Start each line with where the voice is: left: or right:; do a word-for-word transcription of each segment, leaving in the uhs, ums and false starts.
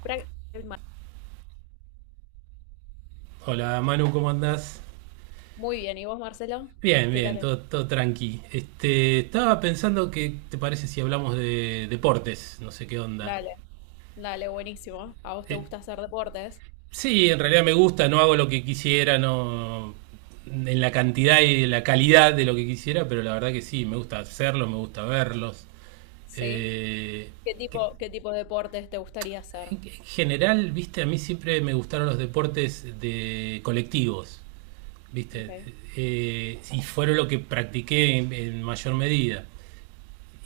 left: Pra-
right: Hola Manu, ¿cómo andás?
left: Muy bien, ¿y vos, Marcelo?
right: Bien,
left: ¿Qué
right: bien,
left: tal?
right: todo, todo tranqui. Este, estaba pensando, que te parece si hablamos de deportes? No sé qué onda.
left: Dale, dale, buenísimo. ¿A vos te
right: Eh,
left: gusta hacer deportes?
right: sí, en realidad me gusta. No hago lo que quisiera, no en la cantidad y en la calidad de lo que quisiera, pero la verdad que sí, me gusta hacerlo, me gusta verlos.
left: Sí.
right: Eh,
left: ¿Qué
right: que-
left: tipo, qué tipo de deportes te gustaría hacer?
right: en en general, viste, a mí siempre me gustaron los deportes de colectivos,
left: Ok.
right: viste. Eh, y fueron lo que practiqué en en mayor medida.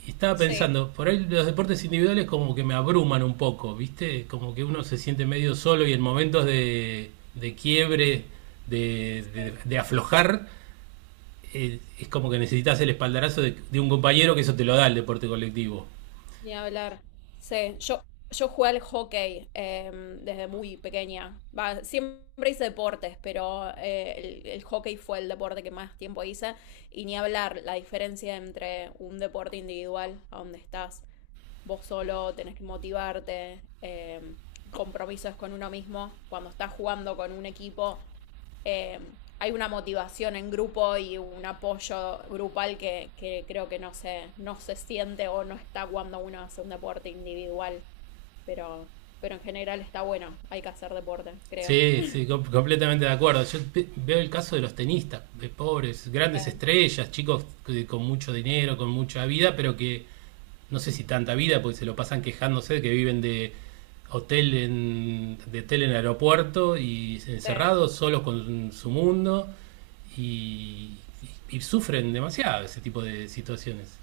right: Y estaba
left: Sí.
right: pensando, por ahí los deportes individuales como que me abruman un poco, ¿viste? Como que uno se siente medio solo y en momentos de, de quiebre, de,
left: Sí.
right: de- de aflojar, eh, es como que necesitas el espaldarazo de, de un compañero, que eso te lo da el deporte colectivo.
left: Ni hablar. Sí, yo, yo jugué al hockey em, desde muy pequeña. Va, siempre hice deportes, pero eh, el, el hockey fue el deporte que más tiempo hice. Y ni hablar la diferencia entre un deporte individual, a donde estás vos solo, tenés que motivarte, em, compromisos con uno mismo. Cuando estás jugando con un equipo, eh, hay una motivación en grupo y un apoyo grupal que, que creo que no se, no se siente o no está cuando uno hace un deporte individual. Pero, pero en general está bueno, hay que hacer deporte, creo.
right: Sí, sí, com- completamente de acuerdo. Yo pe- veo el caso de los tenistas, de pobres
left: Sí,
right: grandes estrellas, chicos que- con mucho dinero, con mucha vida, pero que no sé si tanta vida, porque se lo pasan quejándose de que viven de hotel en, de hotel en el aeropuerto y
left: sí.
right: encerrados, solos con su mundo y, y, y sufren demasiado ese tipo de situaciones.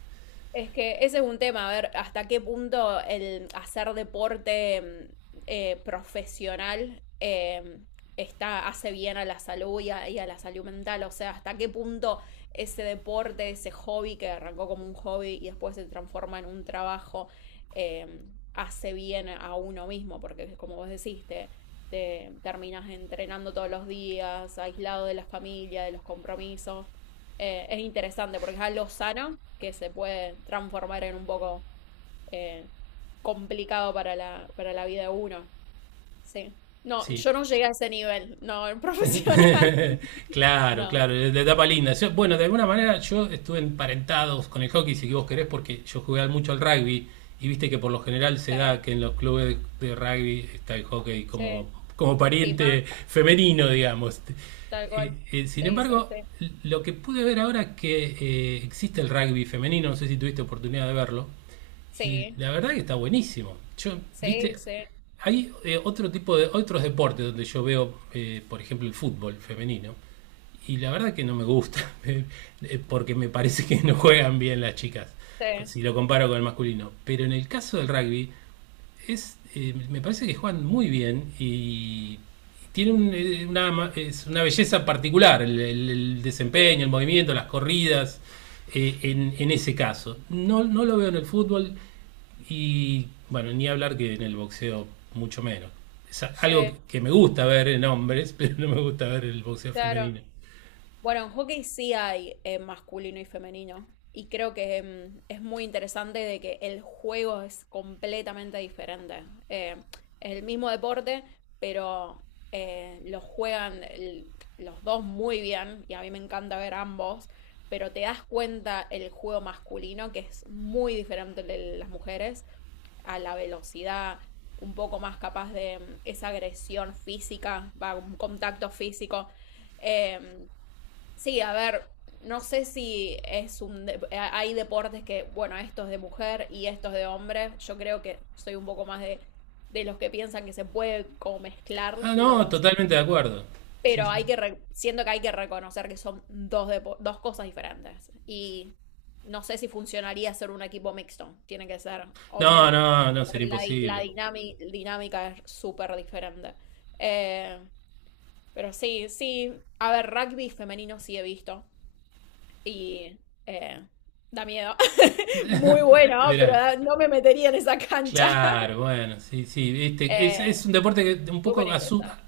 left: Es que ese es un tema, a ver hasta qué punto el hacer deporte mm, eh, profesional eh, está, hace bien a la salud y a, y a la salud mental. O sea, hasta qué punto ese deporte, ese hobby que arrancó como un hobby y después se transforma en un trabajo, eh, hace bien a uno mismo, porque como vos decís, te, te terminas entrenando todos los días, aislado de la familia, de los compromisos eh, es interesante porque es algo sano que se puede transformar en un poco eh, complicado para la, para la vida de uno. Sí. No,
right: Sí.
left: yo no llegué a ese nivel, no, en profesional.
right: claro,
left: No,
right: claro, de etapa linda. Yo- bueno, de alguna manera yo estuve emparentado con el hockey, si vos querés, porque yo jugué mucho al rugby y viste que por lo general se
left: sí,
right: da que en los clubes de rugby está el hockey como,
left: sí,
right: como
left: sí, más,
right: pariente femenino, digamos.
left: tal
right: Eh,
left: cual.
right: eh, sin
left: Sí, sí,
right: embargo,
left: sí.
right: lo que pude ver ahora es que eh, existe el rugby femenino. No sé si tuviste oportunidad de verlo. Y
left: Sí,
right: la verdad que está buenísimo. Yo,
left: sí,
right: viste,
left: sí,
right: hay eh, otro tipo de otros deportes donde yo veo, eh, por ejemplo, el fútbol femenino. Y la verdad que no me gusta, eh, porque me parece que no juegan bien las chicas,
left: sí,
right: si lo comparo con el masculino. Pero en el caso del rugby, es, eh, me parece que juegan muy bien y tiene un- eh, una, ma- es una belleza particular el, el- el desempeño,
left: sí,
right: el movimiento, las corridas eh, en, en ese caso. No, no lo veo en el fútbol, y bueno, ni hablar que en el boxeo mucho menos. Es algo que-
left: sí,
right: que me gusta ver en hombres, pero no me gusta ver en el boxeo
left: claro.
right: femenino.
left: Bueno, en hockey sí hay eh, masculino y femenino. Y creo que em, es muy interesante de que el juego es completamente diferente. Eh, es el mismo deporte, pero eh, lo juegan el- los dos muy bien. Y a mí me encanta ver ambos. Pero te das cuenta el juego masculino, que es muy diferente al de las mujeres, a la velocidad, un poco más capaz de em, esa agresión física, va, un contacto físico. Em, Sí, a ver, no sé si es un dep- a- hay deportes que, bueno, esto es de mujer y esto es de hombre. Yo creo que soy un poco más de, de los que piensan que se puede como mezclar
right: Ah, no,
left: los,
right: totalmente de acuerdo. Sí,
left: pero
right: sí.
left: hay que re- siento que hay que reconocer que son dos depo- dos cosas diferentes. Y no sé si funcionaría ser un equipo mixto. Tiene que ser
right: No,
left: hombre,
right: no, no, sería
left: porque la, di- la
right: imposible.
left: dinami- dinámica es súper diferente. Eh, pero sí, sí, a ver, rugby femenino sí he visto y eh, da miedo. Muy bueno, pero
right: Verá.
left: da- no me metería en esa cancha.
right: Claro, bueno, sí, sí, viste, es,
left: Eh,
right: es un deporte que un
left: súper
right: poco asusta,
left: interesante.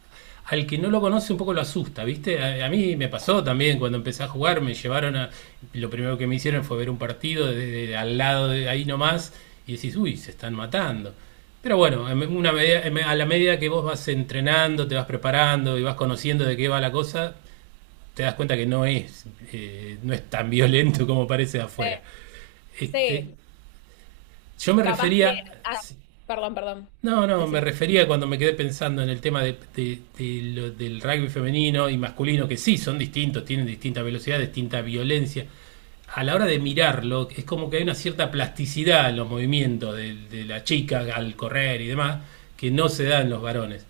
right: al que no lo conoce un poco lo asusta, viste. A, a mí me pasó también cuando empecé a jugar. Me llevaron a, lo primero que me hicieron fue ver un partido desde al lado de ahí nomás y decís, uy, se están matando. Pero bueno, en una medida- en- a la medida que vos vas entrenando, te vas preparando y vas conociendo de qué va la cosa, te das cuenta que no es, eh, no es tan violento como parece de afuera.
left: Sí,
right: Este,
left: sí.
right: yo me
left: Capaz que.
right: refería,
left: Ah, perdón, perdón.
right: no, no, me
left: Decime.
right: refería cuando me quedé pensando en el tema de- de- de lo- del rugby femenino y masculino, que sí, son distintos, tienen distinta velocidad, distinta violencia. A la hora de mirarlo, es como que hay una cierta plasticidad en los movimientos de, de la chica al correr y demás, que no se da en los varones.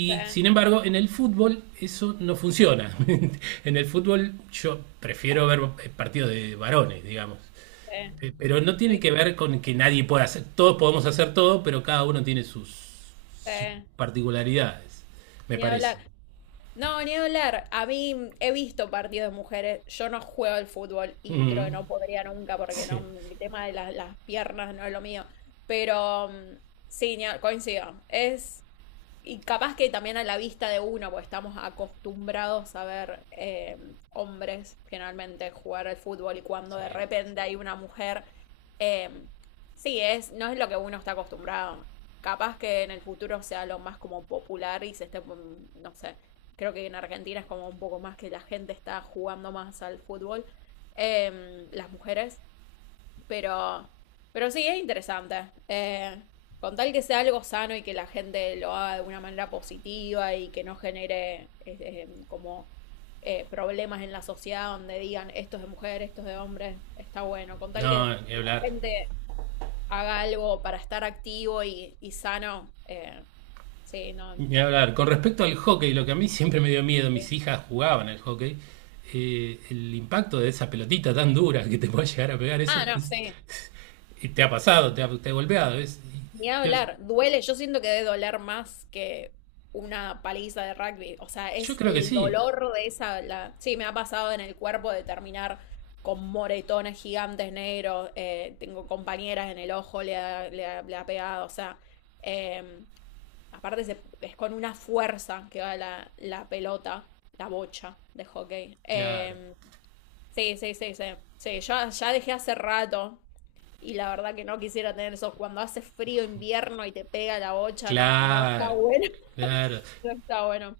left: Sí,
right: sin embargo, en el fútbol eso no funciona. En el fútbol yo prefiero ver eh, partidos de varones, digamos.
left: sí,
right: Eh, Pero no tiene
left: ni-
right: que ver con que nadie pueda hacer, todos podemos hacer todo, pero cada uno tiene sus sus
left: sí.
right: particularidades, me
left: Ni
right: parece.
left: hablar. No, ni hablar. A mí mm, he visto partidos de mujeres. Yo no juego al fútbol y creo
right: Mm,
left: que no podría nunca porque no,
right: sí.
left: el tema de las las piernas no es lo mío. Pero mm, sí, ni ha- coincido. Es. Y capaz que también a la vista de uno, porque estamos acostumbrados a ver eh, hombres generalmente jugar al fútbol y cuando de
right: Sí.
left: repente hay una mujer, eh, sí, es, no es lo que uno está acostumbrado. Capaz que en el futuro sea lo más como popular y se esté, mm, no sé, creo que en Argentina es como un poco más que la gente está jugando más al fútbol, em, las mujeres pero, pero sí, es interesante. Eh, con tal que sea algo sano y que la gente lo haga de una manera positiva y que no genere eh, eh, como eh, problemas en la sociedad donde digan esto es de mujer, esto es de hombre, está bueno. Con tal que,
right: No, ni
left: que la
right: hablar.
left: gente haga algo para estar activo y, y sano, eh, sí, no.
right: Ni hablar. Con respecto al hockey, lo que a mí siempre me dio miedo,
left: Eh.
right: mis hijas jugaban al hockey, eh, el impacto de esa pelotita tan dura que te puede llegar a pegar, eso
left: Ah, no,
right: es-
left: sí.
right: y te ha pasado, te ha, te ha golpeado. Es-
left: Ni
right: y- te-
left: hablar, duele, yo siento que debe doler más que una paliza de rugby, o sea,
right: yo
left: es
right: creo que
left: el
right: sí.
left: dolor de esa, la sí, me ha pasado en el cuerpo de terminar con moretones gigantes negros, eh, tengo compañeras en el ojo, le ha, le ha- le ha pegado, o sea, eh, aparte se- es con una fuerza que va la, la pelota, la bocha de hockey.
right: Claro,
left: Eh, sí, sí, sí, sí, sí, yo ya dejé hace rato. Y la verdad que no quisiera tener eso. Cuando hace frío invierno y te pega la bocha, no, no está
right: claro,
left: bueno.
right: claro,
left: No está bueno.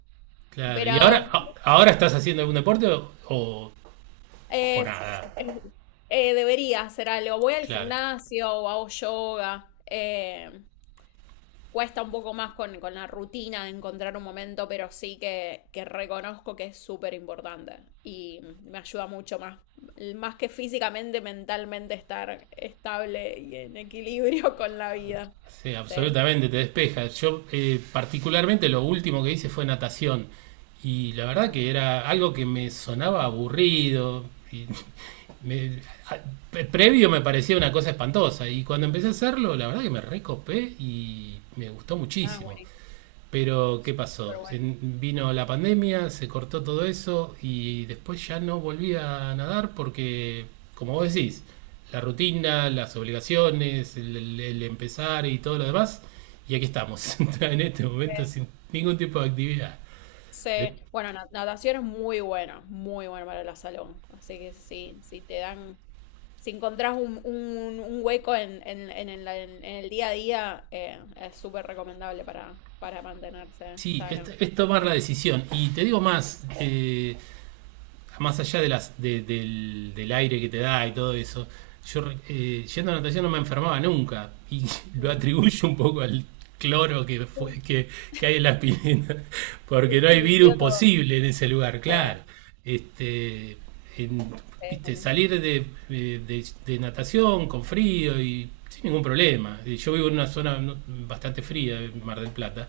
right: claro.
left: Pero
right: ¿Y ahora, a- ahora estás haciendo algún deporte o, o- o
left: eh,
right: nada?
left: eh, eh, debería hacer algo. Voy al
right: Claro.
left: gimnasio o hago yoga. eh, cuesta un poco más con, con la rutina de encontrar un momento, pero sí que, que reconozco que es súper importante y me ayuda mucho más, más que físicamente, mentalmente estar estable y en equilibrio con la vida.
right: Sí,
left: Sí,
right: absolutamente, te despeja. Yo eh, particularmente lo último que hice fue natación y la verdad
left: bueno.
right: que era algo que me sonaba aburrido. Y me- a- pre- previo me parecía una cosa espantosa y cuando empecé a hacerlo, la verdad que me recopé y me gustó
left: Ah,
right: muchísimo.
left: buenísimo,
right: Pero, ¿qué
left: súper
right: pasó?
left: bueno.
right: Vino la pandemia, se cortó todo eso y después ya no volví a nadar porque, como vos decís, la rutina, las obligaciones, el, el- el empezar y todo lo demás, y aquí estamos, en este momento
left: Eh,
right: sin ningún tipo de actividad. De-
left: se- bueno, na- natación es muy bueno, muy bueno para la salón. Así que sí, si te dan, si encontrás un, un- un hueco en, en- en el, en el día a día, eh, es súper recomendable para, para mantenerse
right: sí, es,
left: sano.
right: es tomar
left: Sí,
right: la decisión. Y te digo más, eh, más allá de las, de- del, del aire que te da y todo eso, yo eh, yendo a natación no me enfermaba nunca y lo
left: no,
right: atribuyo un poco al cloro que,
left: sí,
right: fue, que, que hay en las piletas,
left: sí,
right: porque no hay virus
left: limpió todo.
right: posible en ese lugar,
left: Sí,
right: claro. Este, en-
left: sí,
right: Viste,
left: buenísimo.
right: salir de, eh, de- de natación con frío y sin ningún problema. Eh, Yo vivo en una zona no, bastante fría, Mar del Plata,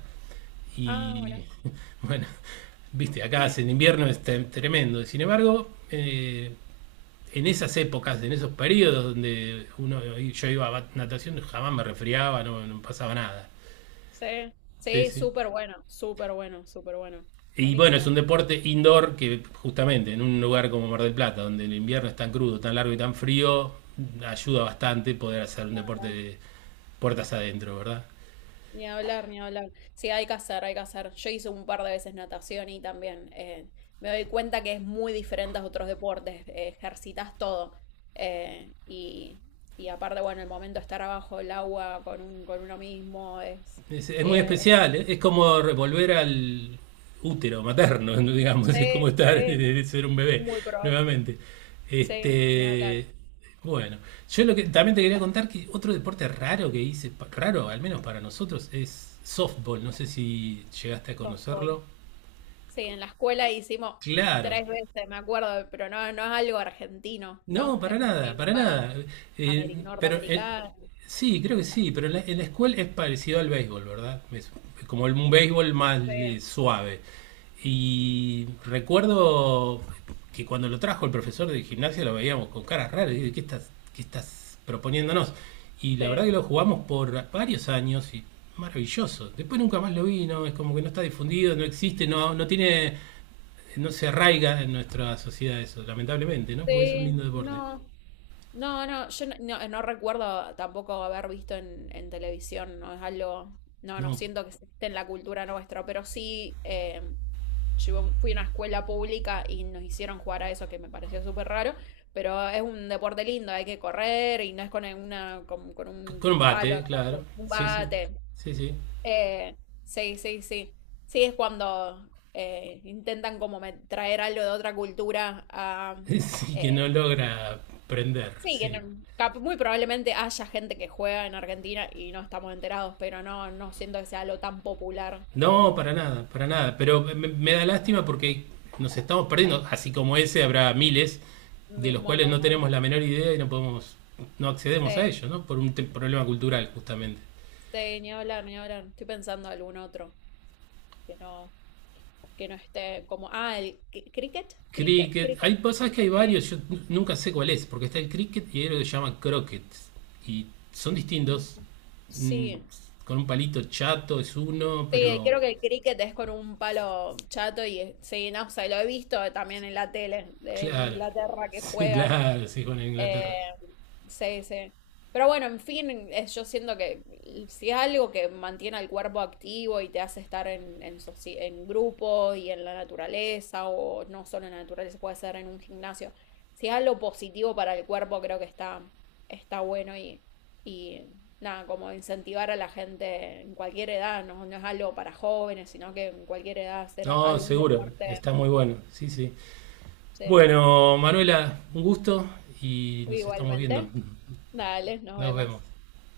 left: Ah, bueno.
right: y bueno, viste, acá hace, el invierno es te- tremendo. Sin embargo, eh, en esas épocas, en esos periodos donde uno, yo iba a natación, jamás me resfriaba, no, no pasaba nada.
left: Sí,
right: Sí,
left: sí,
right: sí.
left: súper bueno, súper bueno, súper bueno.
right: Y bueno, es
left: Buenísimo.
right: un deporte indoor que justamente en un lugar como Mar del Plata, donde el invierno es tan crudo, tan largo y tan frío, ayuda bastante poder hacer un deporte de puertas adentro, ¿verdad?
left: Ni hablar, ni hablar. Sí, hay que hacer, hay que hacer. Yo hice un par de veces natación y también eh, me doy cuenta que es muy diferente a otros deportes. eh, ejercitas todo. Eh, y, y aparte, bueno, el momento de estar abajo del agua con, un- con uno mismo es
right: Es, es
left: Sí,
right: muy
left: es-
right: especial, ¿eh? Es como revolver al útero materno, digamos, es como
left: sí,
right: estar,
left: sí,
right: ser un bebé
left: muy probable.
right: nuevamente.
left: Sí, ni
right: Este,
left: hablar.
right: bueno, yo lo que también te quería contar, que otro deporte raro que hice, pa- raro al menos para nosotros, es softball. No sé si llegaste a
left: Softball.
right: conocerlo.
left: Sí, en la escuela hicimos
right: Claro,
left: tres veces, me acuerdo, pero no, no es algo argentino,
right: no,
left: ¿no?
right: para
left: Es
right: nada,
left: muy
right: para
left: más
right: nada. Eh,
left: ameri-
right: pero eh,
left: norteamericano.
right: sí, creo que sí, pero en la, en la escuela, es parecido al béisbol, ¿verdad? Es, es como el, un béisbol más
left: Sí,
right: eh, suave. Y recuerdo que cuando lo trajo el profesor de gimnasia, lo veíamos con caras raras, y dije, ¿qué estás, qué estás proponiéndonos? Y la verdad
left: sí.
right: que lo jugamos por varios años y maravilloso. Después nunca más lo vi. No, es como que no está difundido, no existe, no, no tiene, no se arraiga en nuestra sociedad eso, lamentablemente, ¿no? Porque es un lindo
left: Sí,
right: deporte.
left: no. No, no, yo no, no- no recuerdo tampoco haber visto en, en televisión, no es algo, no, no
right: No,
left: siento que esté en la cultura nuestra, pero sí, eh, yo iba- fui a una escuela pública y nos hicieron jugar a eso que me pareció súper raro, pero es un deporte lindo, hay que correr y no es con una, con, con
right: C-
left: un palo,
right: combate,
left: ¿no?
right: claro.
left: Con un
right: Sí, sí,
left: bate.
right: sí, sí.
left: Eh, sí, sí, sí. Sí, es cuando eh, intentan como me- traer algo de otra cultura a
right: Sí,
left: eh,
right: que no logra prender,
left: sí, que no-
right: sí.
left: cap- muy probablemente haya gente que juega en Argentina y no estamos enterados, pero no, no siento que sea algo tan popular
right: No,
left: como
right: para nada, para nada. Pero me, me da lástima porque nos estamos perdiendo. Así como ese, habrá miles de
left: mi-
right: los cuales
left: Mondo
right: no
left: Man.
right: tenemos la menor idea y no podemos, no accedemos a
left: Sí,
right: ellos, ¿no? Por un te- problema cultural, justamente.
left: sí, ni hablar, ni hablar. Estoy pensando algún otro que no, que no esté como. Ah, el cri- cricket, cricket,
right: Cricket,
left: cricket.
right: hay cosas que hay
left: Eh,
right: varios, yo n- nunca sé cuál es, porque está el cricket y hay lo que se llama croquet. Y son distintos.
left: mm,
right: Mm,
left: Sí.
right: con un palito chato es uno,
left: Sí,
right: pero
left: creo que el cricket es con un palo chato y eh, sí, no sé, lo he visto también en la tele de- en
right: claro,
left: Inglaterra que
right: sí,
left: juegan.
right: claro, sí, con
left: Eh,
right: Inglaterra.
left: sí, sí. Pero bueno, en fin, es- yo siento que si es algo que mantiene al cuerpo activo y te hace estar en, en, soci- en grupo y en la naturaleza, o no solo en la naturaleza, puede ser en un gimnasio, si es algo positivo para el cuerpo, creo que está, está bueno y, y nada, como incentivar a la gente en cualquier edad, no, no es algo para jóvenes, sino que en cualquier edad hacer
right: No,
left: algún
right: seguro,
left: deporte.
right: está muy bueno, sí, sí.
left: Sí,
right: Bueno, Manuela, un gusto y nos estamos viendo.
left: igualmente. Dale, nos
right: Nos vemos.
left: vemos.